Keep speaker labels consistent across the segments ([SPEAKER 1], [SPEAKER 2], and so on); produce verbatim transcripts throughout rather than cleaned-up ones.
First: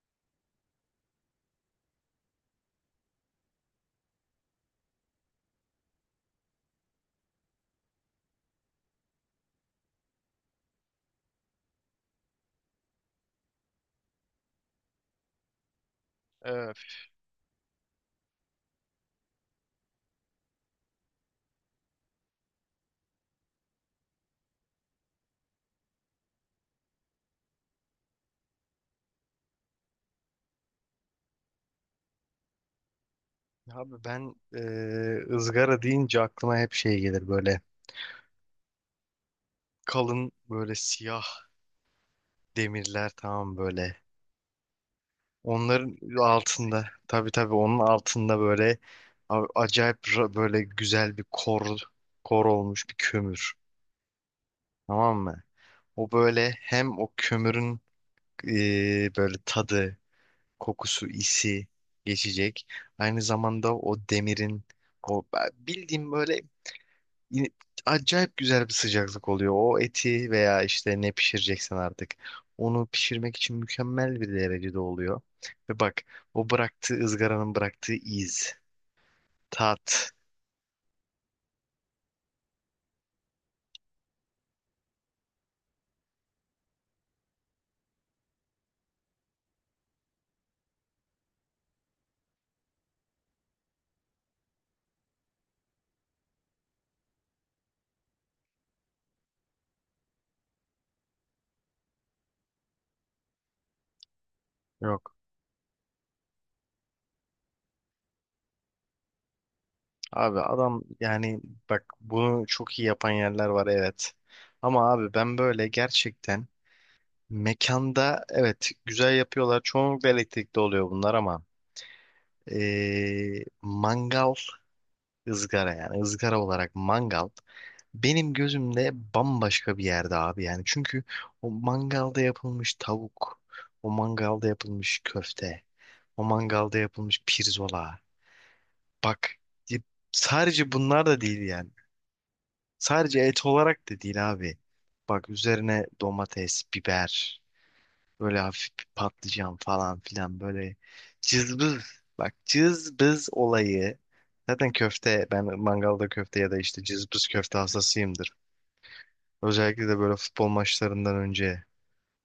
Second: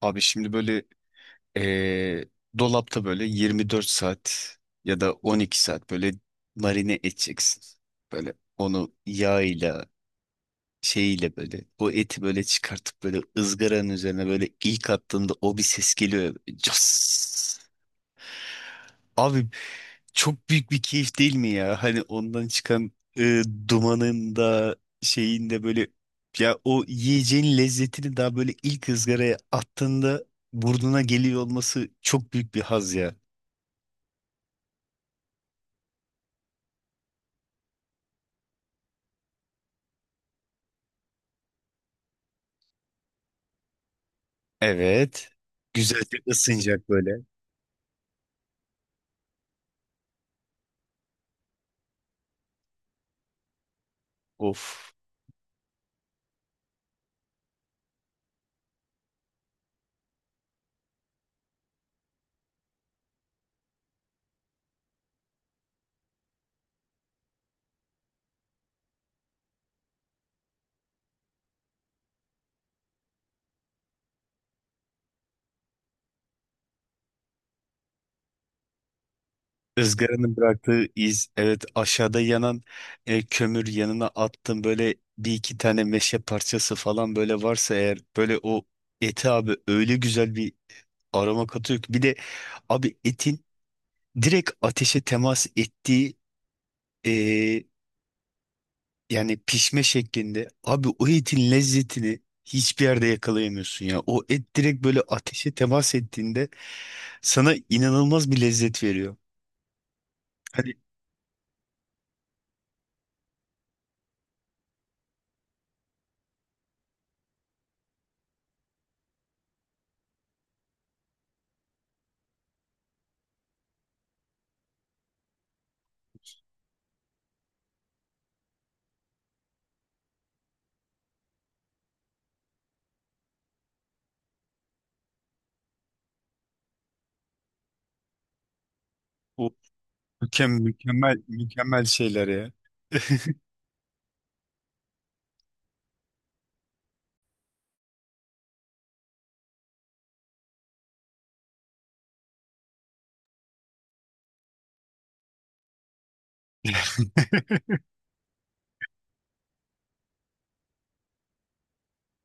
[SPEAKER 1] Abi şimdi böyle eee, dolapta böyle yirmi dört saat ya da on iki saat böyle marine edeceksin. Böyle onu yağıyla şeyiyle böyle o eti böyle çıkartıp böyle ızgaranın üzerine böyle ilk attığında o bir ses geliyor, ya, böyle
[SPEAKER 2] Evet.
[SPEAKER 1] cas. Abi çok büyük bir keyif değil mi ya? Hani ondan çıkan e, dumanın da şeyin de böyle, ya o yiyeceğin lezzetini daha böyle ilk ızgaraya attığında burnuna geliyor olması çok büyük bir haz ya.
[SPEAKER 2] Abi ben e, ızgara deyince aklıma hep şey gelir böyle kalın böyle siyah demirler, tamam böyle.
[SPEAKER 1] Evet.
[SPEAKER 2] Onların
[SPEAKER 1] Güzelce
[SPEAKER 2] altında,
[SPEAKER 1] ısınacak böyle.
[SPEAKER 2] tabii tabii, onun altında böyle a- acayip ra- böyle güzel bir kor kor olmuş bir kömür,
[SPEAKER 1] Of.
[SPEAKER 2] tamam mı? O böyle hem o kömürün e, böyle tadı, kokusu, isi geçecek. Aynı zamanda o demirin o bildiğim böyle, yine acayip güzel bir sıcaklık oluyor. O eti veya işte ne pişireceksen artık, onu pişirmek için mükemmel bir derecede oluyor. Ve bak, o bıraktığı ızgaranın bıraktığı iz, tat
[SPEAKER 1] Izgaranın bıraktığı iz, evet, aşağıda yanan e, kömür yanına attım böyle bir iki tane meşe parçası falan, böyle varsa eğer böyle o eti abi öyle güzel bir aroma katıyor ki, bir de abi etin direkt ateşe temas ettiği e, yani pişme şeklinde, abi o etin lezzetini hiçbir yerde yakalayamıyorsun ya, o et direkt böyle
[SPEAKER 2] yok.
[SPEAKER 1] ateşe temas ettiğinde sana inanılmaz bir lezzet veriyor.
[SPEAKER 2] Abi
[SPEAKER 1] Hani
[SPEAKER 2] adam yani, bak bunu çok iyi yapan yerler var, evet. Ama abi ben böyle gerçekten, mekanda evet güzel yapıyorlar. Çoğunlukla elektrikli oluyor bunlar ama ee, mangal, ızgara, yani ızgara olarak mangal benim gözümde bambaşka bir yerde abi yani. Çünkü o mangalda yapılmış tavuk, o mangalda yapılmış köfte, o mangalda yapılmış pirzola. Bak,
[SPEAKER 1] o
[SPEAKER 2] y-
[SPEAKER 1] mükemmel,
[SPEAKER 2] sadece bunlar
[SPEAKER 1] mükemmel,
[SPEAKER 2] da değil yani.
[SPEAKER 1] mükemmel şeyler ya.
[SPEAKER 2] Sadece et olarak da değil abi. Bak, üzerine domates, biber, böyle hafif bir patlıcan falan filan, böyle cızbız. Bak, cızbız olayı. Zaten köfte, ben mangalda köfte ya da işte cızbız köfte hastasıyımdır. Özellikle de böyle futbol maçlarından önce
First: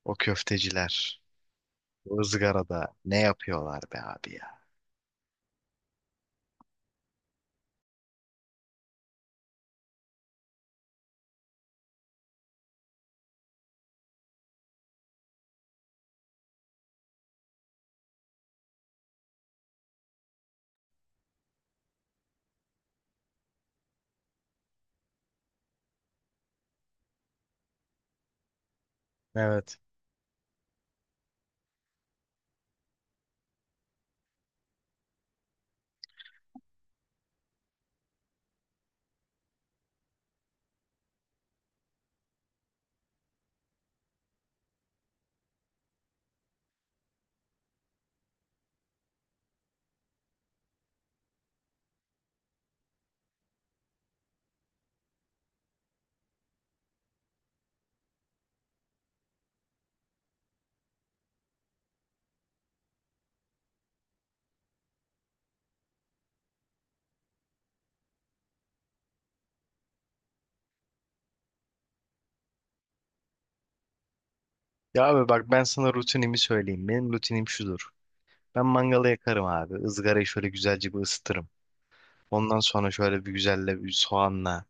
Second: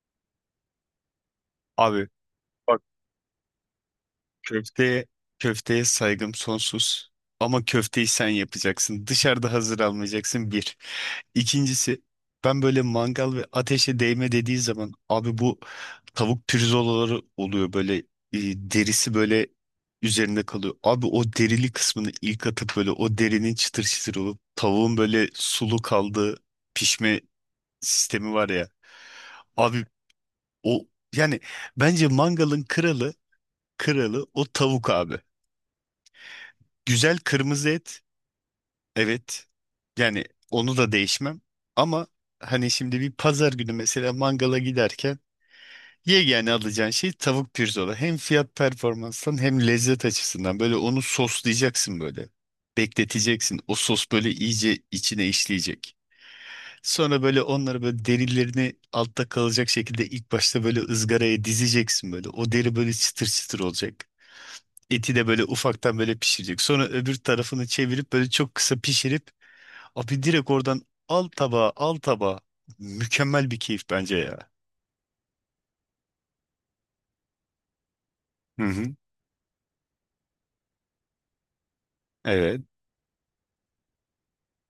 [SPEAKER 2] o köfteciler
[SPEAKER 1] Abi
[SPEAKER 2] o
[SPEAKER 1] bak,
[SPEAKER 2] ızgarada ne yapıyorlar be abi ya.
[SPEAKER 1] köfteye köfteye saygım sonsuz. Ama köfteyi sen yapacaksın. Dışarıda hazır almayacaksın, bir. İkincisi, ben böyle mangal ve ateşe değme dediği zaman abi bu tavuk pirzolaları oluyor böyle, e, derisi böyle üzerinde kalıyor. Abi o derili kısmını ilk atıp böyle o derinin çıtır çıtır olup tavuğun böyle sulu kaldığı pişme sistemi var ya.
[SPEAKER 2] Evet.
[SPEAKER 1] Abi o, yani bence mangalın kralı, kralı o tavuk abi. Güzel kırmızı et. Evet. Yani onu da değişmem. Ama hani şimdi bir pazar günü mesela mangala giderken yegane alacağın şey tavuk pirzola. Hem fiyat performanstan hem lezzet açısından böyle onu soslayacaksın böyle. Bekleteceksin. O sos böyle iyice içine işleyecek. Sonra böyle onları böyle derilerini altta kalacak şekilde ilk başta böyle ızgaraya dizeceksin böyle. O deri böyle çıtır çıtır olacak. Eti de böyle ufaktan böyle pişirecek. Sonra öbür tarafını çevirip böyle çok kısa pişirip abi direkt oradan, al tabağa, al tabağa. Mükemmel bir keyif bence ya.
[SPEAKER 2] Ya abi bak, ben sana rutinimi söyleyeyim. Benim rutinim şudur.
[SPEAKER 1] Hı
[SPEAKER 2] Ben
[SPEAKER 1] hı.
[SPEAKER 2] mangalı yakarım abi. Izgarayı şöyle güzelce bir ısıtırım. Ondan
[SPEAKER 1] Evet.
[SPEAKER 2] sonra şöyle bir güzelle bir soğanla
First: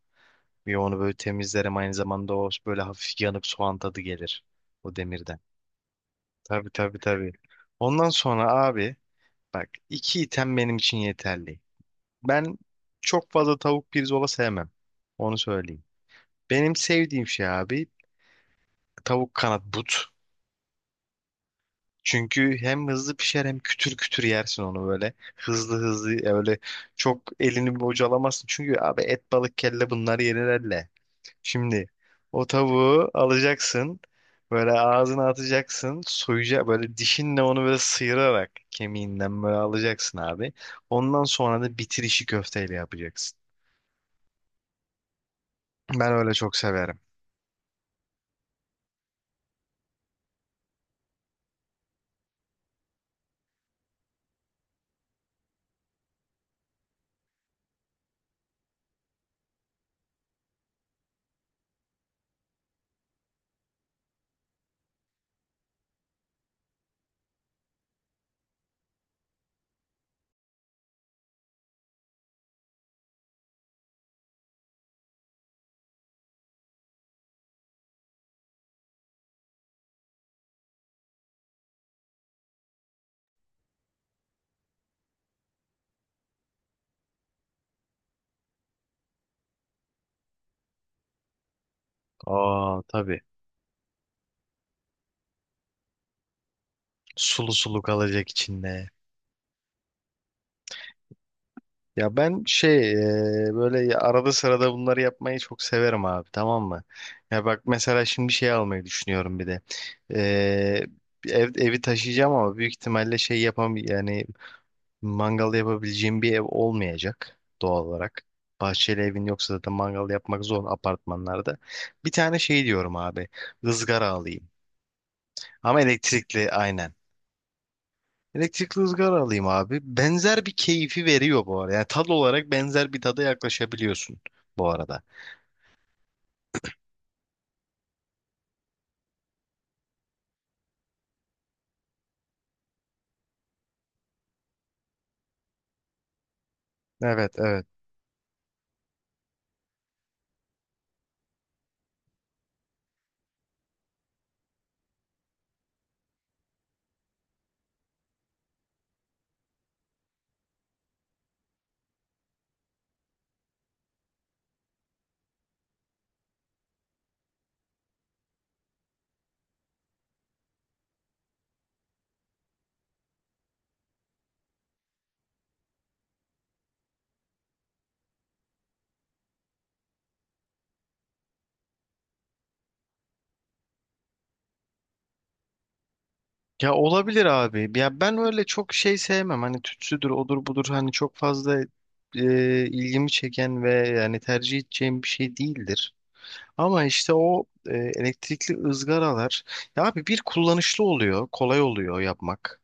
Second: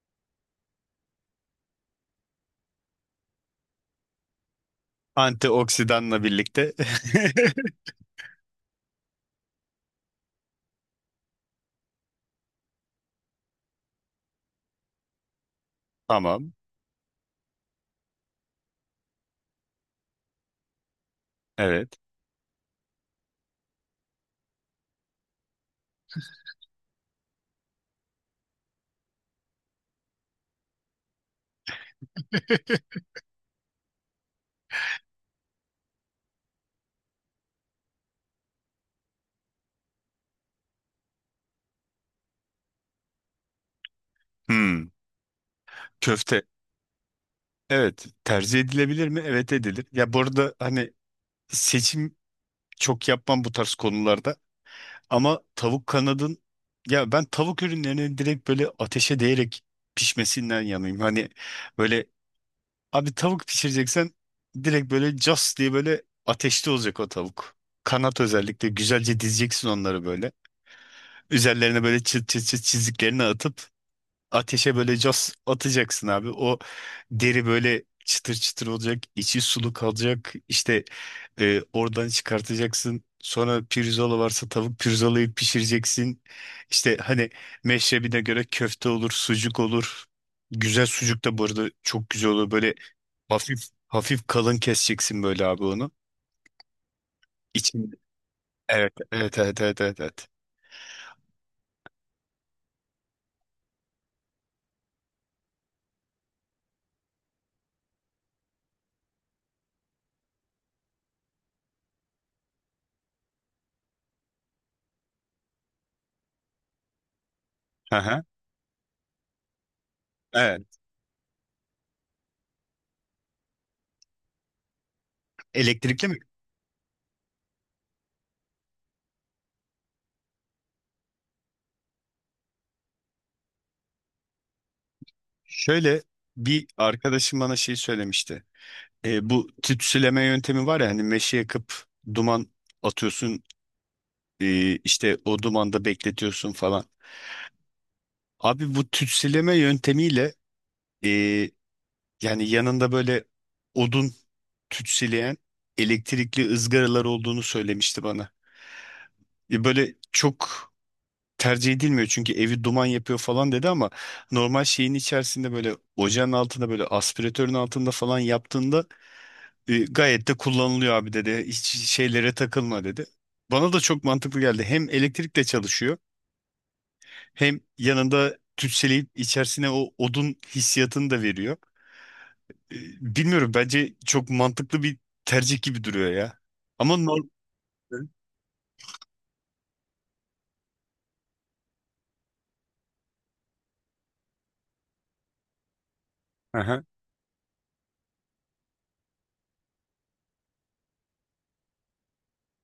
[SPEAKER 2] bir onu böyle temizlerim. Aynı zamanda o böyle hafif yanıp soğan tadı gelir o demirden.
[SPEAKER 1] Antioksidanla
[SPEAKER 2] Tabii
[SPEAKER 1] birlikte.
[SPEAKER 2] tabii tabii. Ondan sonra abi, bak, iki item benim için yeterli. Ben çok fazla tavuk pirzola sevmem. Onu söyleyeyim.
[SPEAKER 1] Tamam.
[SPEAKER 2] Benim sevdiğim şey abi, tavuk kanat but.
[SPEAKER 1] Evet.
[SPEAKER 2] Çünkü hem hızlı pişer hem kütür kütür yersin onu böyle. Hızlı hızlı öyle, çok elini bocalamazsın. Çünkü abi, et balık kelle bunlar yenir elle. Şimdi o tavuğu alacaksın. Böyle ağzına atacaksın. Soyacak böyle dişinle, onu böyle sıyırarak kemiğinden böyle alacaksın abi. Ondan sonra da bitirişi köfteyle yapacaksın.
[SPEAKER 1] Hmm.
[SPEAKER 2] Ben öyle
[SPEAKER 1] Köfte.
[SPEAKER 2] çok severim.
[SPEAKER 1] Evet. Tercih edilebilir mi? Evet, edilir. Ya bu arada hani seçim çok yapmam bu tarz konularda. Ama tavuk kanadın, ya ben tavuk ürünlerinin direkt böyle ateşe değerek pişmesinden yanayım. Hani böyle, abi tavuk pişireceksen direkt böyle cas diye böyle ateşte olacak o tavuk. Kanat, özellikle güzelce dizeceksin onları böyle. Üzerlerine böyle çıt çıt çıt çiziklerini atıp ateşe böyle cas atacaksın abi. O deri böyle çıtır çıtır olacak, içi sulu kalacak. İşte e, oradan çıkartacaksın. Sonra pirzola varsa tavuk pirzolayı pişireceksin. İşte hani meşrebine göre köfte olur, sucuk olur. Güzel sucuk da bu arada çok güzel olur. Böyle
[SPEAKER 2] Aa tabii.
[SPEAKER 1] hafif hafif kalın keseceksin böyle abi onu.
[SPEAKER 2] Sulu sulu
[SPEAKER 1] İçinde.
[SPEAKER 2] kalacak içinde.
[SPEAKER 1] Evet, evet, evet, evet, evet, evet.
[SPEAKER 2] Ya ben şey, e, böyle ya- arada sırada bunları yapmayı çok severim abi, tamam mı? Ya bak mesela, şimdi şey almayı düşünüyorum bir de. E, ev, evi taşıyacağım ama büyük ihtimalle şey, yapam yani, mangal yapabileceğim bir ev olmayacak doğal
[SPEAKER 1] Aha,
[SPEAKER 2] olarak. Bahçeli evin yoksa zaten mangal yapmak zor
[SPEAKER 1] evet.
[SPEAKER 2] apartmanlarda. Bir tane şey diyorum abi, ızgara alayım. Ama
[SPEAKER 1] Elektrikli mi?
[SPEAKER 2] elektrikli, aynen. Elektrikli ızgara alayım abi. Benzer bir keyfi veriyor bu arada. Yani tad olarak benzer bir tada yaklaşabiliyorsun bu arada.
[SPEAKER 1] Şöyle, bir arkadaşım bana şey söylemişti. E, bu tütsüleme yöntemi var ya, hani meşe yakıp duman atıyorsun, e, işte o dumanda bekletiyorsun falan.
[SPEAKER 2] Evet evet.
[SPEAKER 1] Abi bu tütsüleme yöntemiyle, e, yani yanında böyle odun tütsüleyen elektrikli ızgaralar olduğunu söylemişti bana. E, böyle çok tercih edilmiyor çünkü evi duman yapıyor falan dedi ama normal şeyin içerisinde böyle ocağın altında böyle aspiratörün altında falan yaptığında e, gayet de kullanılıyor abi dedi. Hiç şeylere takılma dedi. Bana da çok mantıklı geldi. Hem elektrikle çalışıyor hem yanında tütseleyip içerisine o odun hissiyatını da veriyor. E, Bilmiyorum, bence çok mantıklı bir tercih gibi duruyor ya.
[SPEAKER 2] Ya
[SPEAKER 1] Ama
[SPEAKER 2] olabilir
[SPEAKER 1] normal.
[SPEAKER 2] abi. Ya ben öyle çok şey sevmem. Hani tütsüdür, odur budur. Hani çok fazla e, ilgimi çeken ve yani tercih edeceğim bir şey değildir.
[SPEAKER 1] Hı.
[SPEAKER 2] Ama işte o e, elektrikli ızgaralar, ya abi, bir kullanışlı oluyor, kolay oluyor yapmak.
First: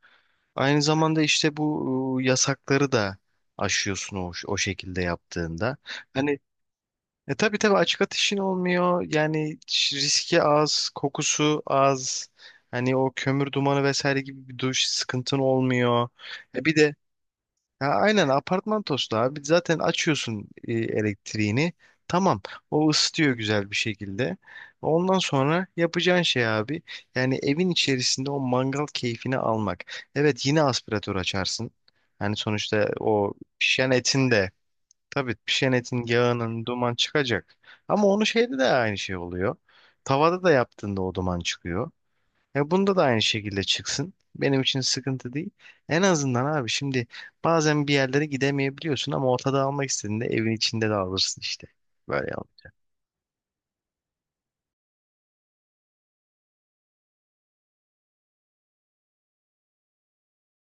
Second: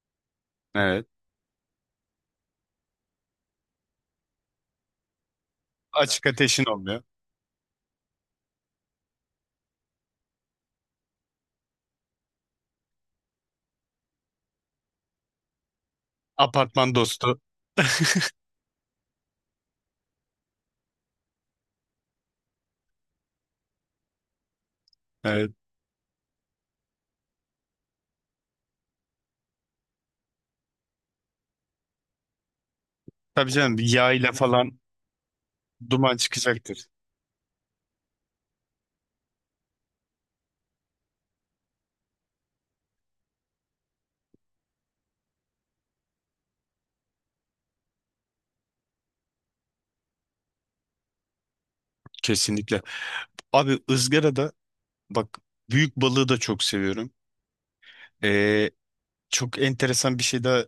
[SPEAKER 2] Aynı
[SPEAKER 1] Evet.
[SPEAKER 2] zamanda işte bu e, yasakları da aşıyorsun o, o şekilde yaptığında.
[SPEAKER 1] Açık
[SPEAKER 2] Hani,
[SPEAKER 1] ateşin olmuyor.
[SPEAKER 2] e tabii tabii açık ateşin olmuyor. Yani ş- riski az, kokusu az. Hani o kömür dumanı vesaire gibi bir duş sıkıntın olmuyor. E bir de,
[SPEAKER 1] Apartman dostu.
[SPEAKER 2] ya aynen, apartman tostu abi. Zaten açıyorsun e, elektriğini. Tamam. O ısıtıyor güzel bir şekilde. Ondan
[SPEAKER 1] Evet.
[SPEAKER 2] sonra yapacağın şey abi, yani evin içerisinde o mangal keyfini almak. Evet, yine aspiratör açarsın. Yani sonuçta o
[SPEAKER 1] Tabii canım,
[SPEAKER 2] pişen
[SPEAKER 1] yağ
[SPEAKER 2] etin
[SPEAKER 1] ile
[SPEAKER 2] de,
[SPEAKER 1] falan
[SPEAKER 2] tabii pişenetin
[SPEAKER 1] duman
[SPEAKER 2] yağının
[SPEAKER 1] çıkacaktır.
[SPEAKER 2] duman çıkacak. Ama onu şeyde de aynı şey oluyor. Tavada da yaptığında o duman çıkıyor. E bunda da aynı şekilde çıksın. Benim için sıkıntı değil. En azından abi, şimdi bazen bir yerlere gidemeyebiliyorsun ama ortada almak istediğinde evin içinde de alırsın işte. Böyle yap.
[SPEAKER 1] Kesinlikle. Abi ızgarada, bak, büyük balığı da çok seviyorum. Ee, çok enteresan bir şey daha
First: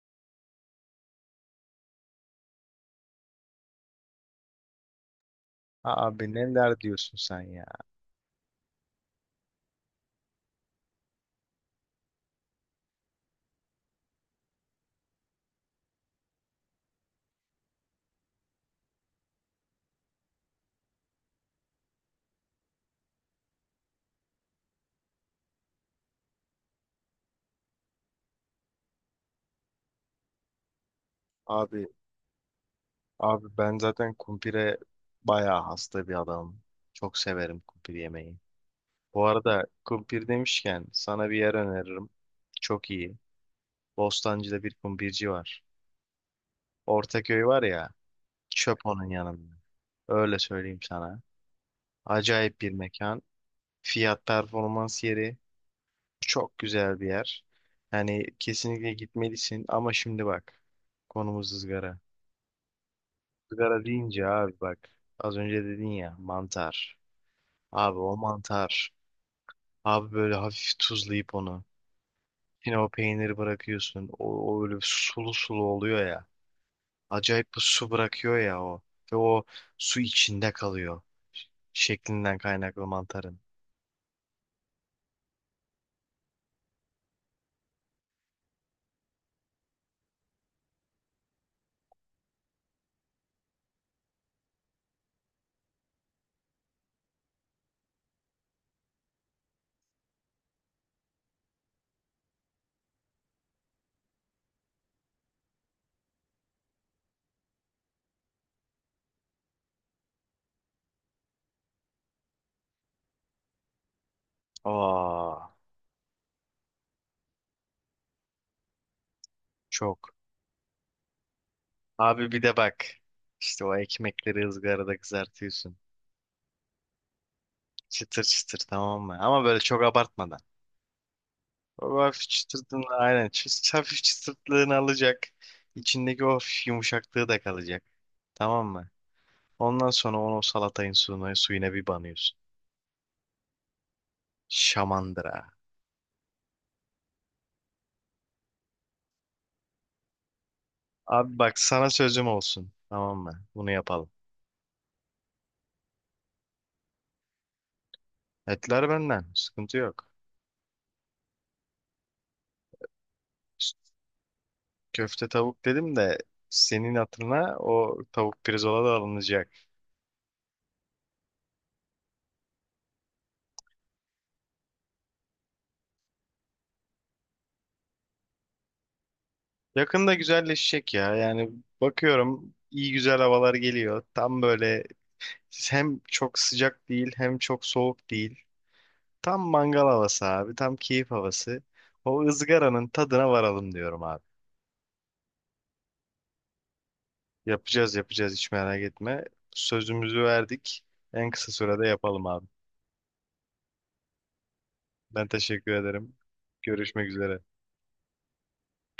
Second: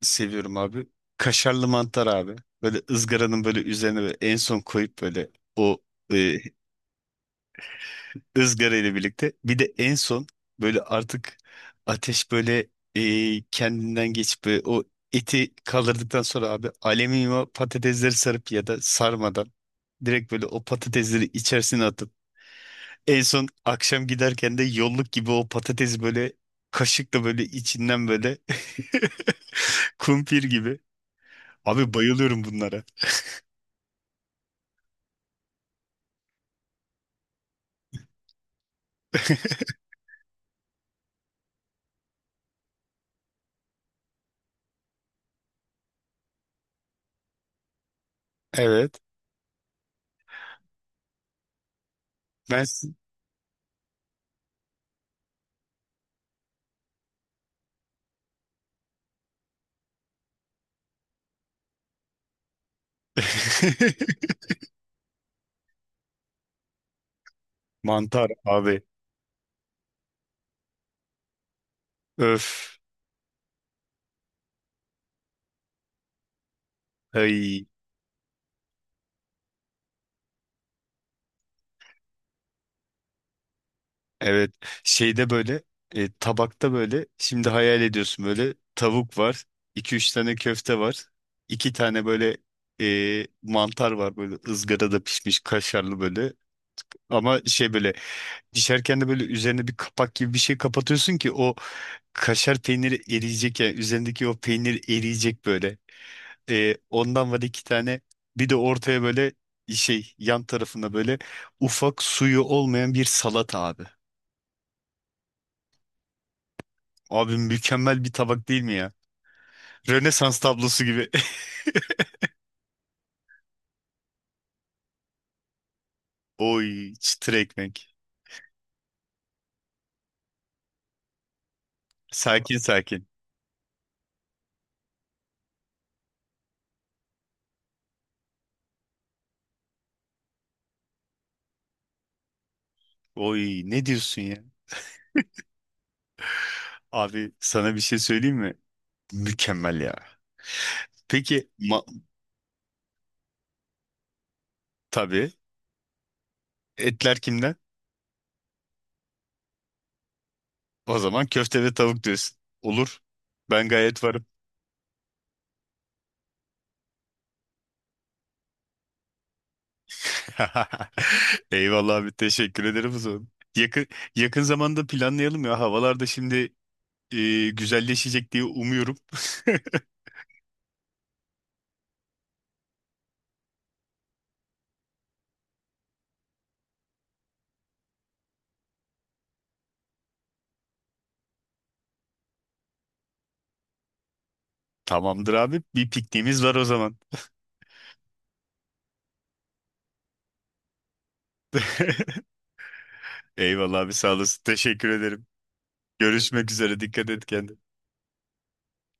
[SPEAKER 1] seviyorum abi. Kaşarlı mantar abi. Böyle ızgaranın böyle üzerine böyle en son koyup böyle o
[SPEAKER 2] Abi
[SPEAKER 1] e,
[SPEAKER 2] neler diyorsun sen ya?
[SPEAKER 1] ızgara ile birlikte. Bir de en son böyle artık ateş böyle e, kendinden geçip böyle o eti kaldırdıktan sonra abi alüminyum patatesleri sarıp ya da sarmadan direkt böyle o patatesleri içerisine atıp en son akşam giderken de yolluk gibi o patatesi böyle kaşıkla böyle içinden böyle kumpir gibi.
[SPEAKER 2] Abi,
[SPEAKER 1] Abi bayılıyorum bunlara.
[SPEAKER 2] abi ben zaten kumpire bayağı hasta bir adamım. Çok severim kumpir yemeği. Bu arada kumpir demişken sana bir yer öneririm. Çok iyi. Bostancı'da bir kumbirci var. Ortaköy var ya, çöp
[SPEAKER 1] Evet.
[SPEAKER 2] onun yanında. Öyle söyleyeyim sana. Acayip
[SPEAKER 1] Ben
[SPEAKER 2] bir
[SPEAKER 1] s-
[SPEAKER 2] mekan. Fiyat performans yeri. Çok güzel bir yer. Yani kesinlikle gitmelisin ama şimdi bak. Konumuz ızgara. Izgara deyince abi bak, az önce dedin ya mantar. Abi o
[SPEAKER 1] mantar abi.
[SPEAKER 2] mantar. Abi böyle hafif tuzlayıp onu. Yine
[SPEAKER 1] Öf.
[SPEAKER 2] o peyniri bırakıyorsun. O, o öyle sulu sulu oluyor ya. Acayip bir
[SPEAKER 1] Ay.
[SPEAKER 2] su bırakıyor ya o. Ve o su içinde kalıyor. Ş- Şeklinden kaynaklı mantarın.
[SPEAKER 1] Evet. Şeyde böyle e, tabakta böyle şimdi hayal ediyorsun böyle, tavuk var. İki üç tane köfte var. İki tane böyle e, mantar var böyle ızgarada pişmiş kaşarlı böyle. Ama şey böyle, pişerken de böyle üzerine bir kapak gibi bir şey kapatıyorsun ki o kaşar peyniri eriyecek ya, üzerindeki o peynir eriyecek böyle. Ee, ondan var iki tane, bir de ortaya böyle şey, yan tarafına böyle ufak suyu olmayan bir salata abi.
[SPEAKER 2] Aa,
[SPEAKER 1] Abi mükemmel bir tabak değil mi ya?
[SPEAKER 2] çok.
[SPEAKER 1] Rönesans tablosu gibi.
[SPEAKER 2] Abi bir de bak. İşte o ekmekleri ızgarada kızartıyorsun.
[SPEAKER 1] Oy, çıtır ekmek.
[SPEAKER 2] Çıtır çıtır, tamam mı? Ama böyle çok abartmadan. O hafif
[SPEAKER 1] Sakin
[SPEAKER 2] çıtırtını
[SPEAKER 1] sakin.
[SPEAKER 2] aynen. çı- Hafif çıtırtlığını alacak. İçindeki o hafif yumuşaklığı da kalacak. Tamam mı? Ondan sonra onu o salatayın suyuna, suyuna bir banıyorsun.
[SPEAKER 1] Oy, ne diyorsun ya?
[SPEAKER 2] Şamandıra.
[SPEAKER 1] Abi sana bir şey söyleyeyim mi? Mükemmel ya.
[SPEAKER 2] Abi
[SPEAKER 1] Peki
[SPEAKER 2] bak,
[SPEAKER 1] ma-
[SPEAKER 2] sana sözüm olsun. Tamam mı? Bunu yapalım.
[SPEAKER 1] tabii. Etler kimden?
[SPEAKER 2] Etler benden. Sıkıntı yok.
[SPEAKER 1] O zaman köfte ve tavuk diyorsun. Olur. Ben gayet varım.
[SPEAKER 2] Köfte tavuk dedim de, senin hatırına o tavuk pirzola da alınacak.
[SPEAKER 1] Eyvallah abi, teşekkür ederim o zaman. Yakın, yakın zamanda planlayalım ya. Havalar da şimdi e, güzelleşecek diye umuyorum.
[SPEAKER 2] Yakında güzelleşecek ya. Yani bakıyorum iyi güzel havalar geliyor. Tam böyle, hem çok sıcak değil hem çok soğuk değil. Tam mangal havası abi. Tam keyif havası. O ızgaranın tadına varalım diyorum abi.
[SPEAKER 1] Tamamdır abi. Bir pikniğimiz var o zaman.
[SPEAKER 2] Yapacağız yapacağız, hiç merak etme. Sözümüzü verdik. En kısa sürede yapalım abi.
[SPEAKER 1] Eyvallah abi, sağ olasın. Teşekkür ederim.
[SPEAKER 2] Ben teşekkür ederim.
[SPEAKER 1] Görüşmek üzere.
[SPEAKER 2] Görüşmek
[SPEAKER 1] Dikkat et
[SPEAKER 2] üzere.
[SPEAKER 1] kendine.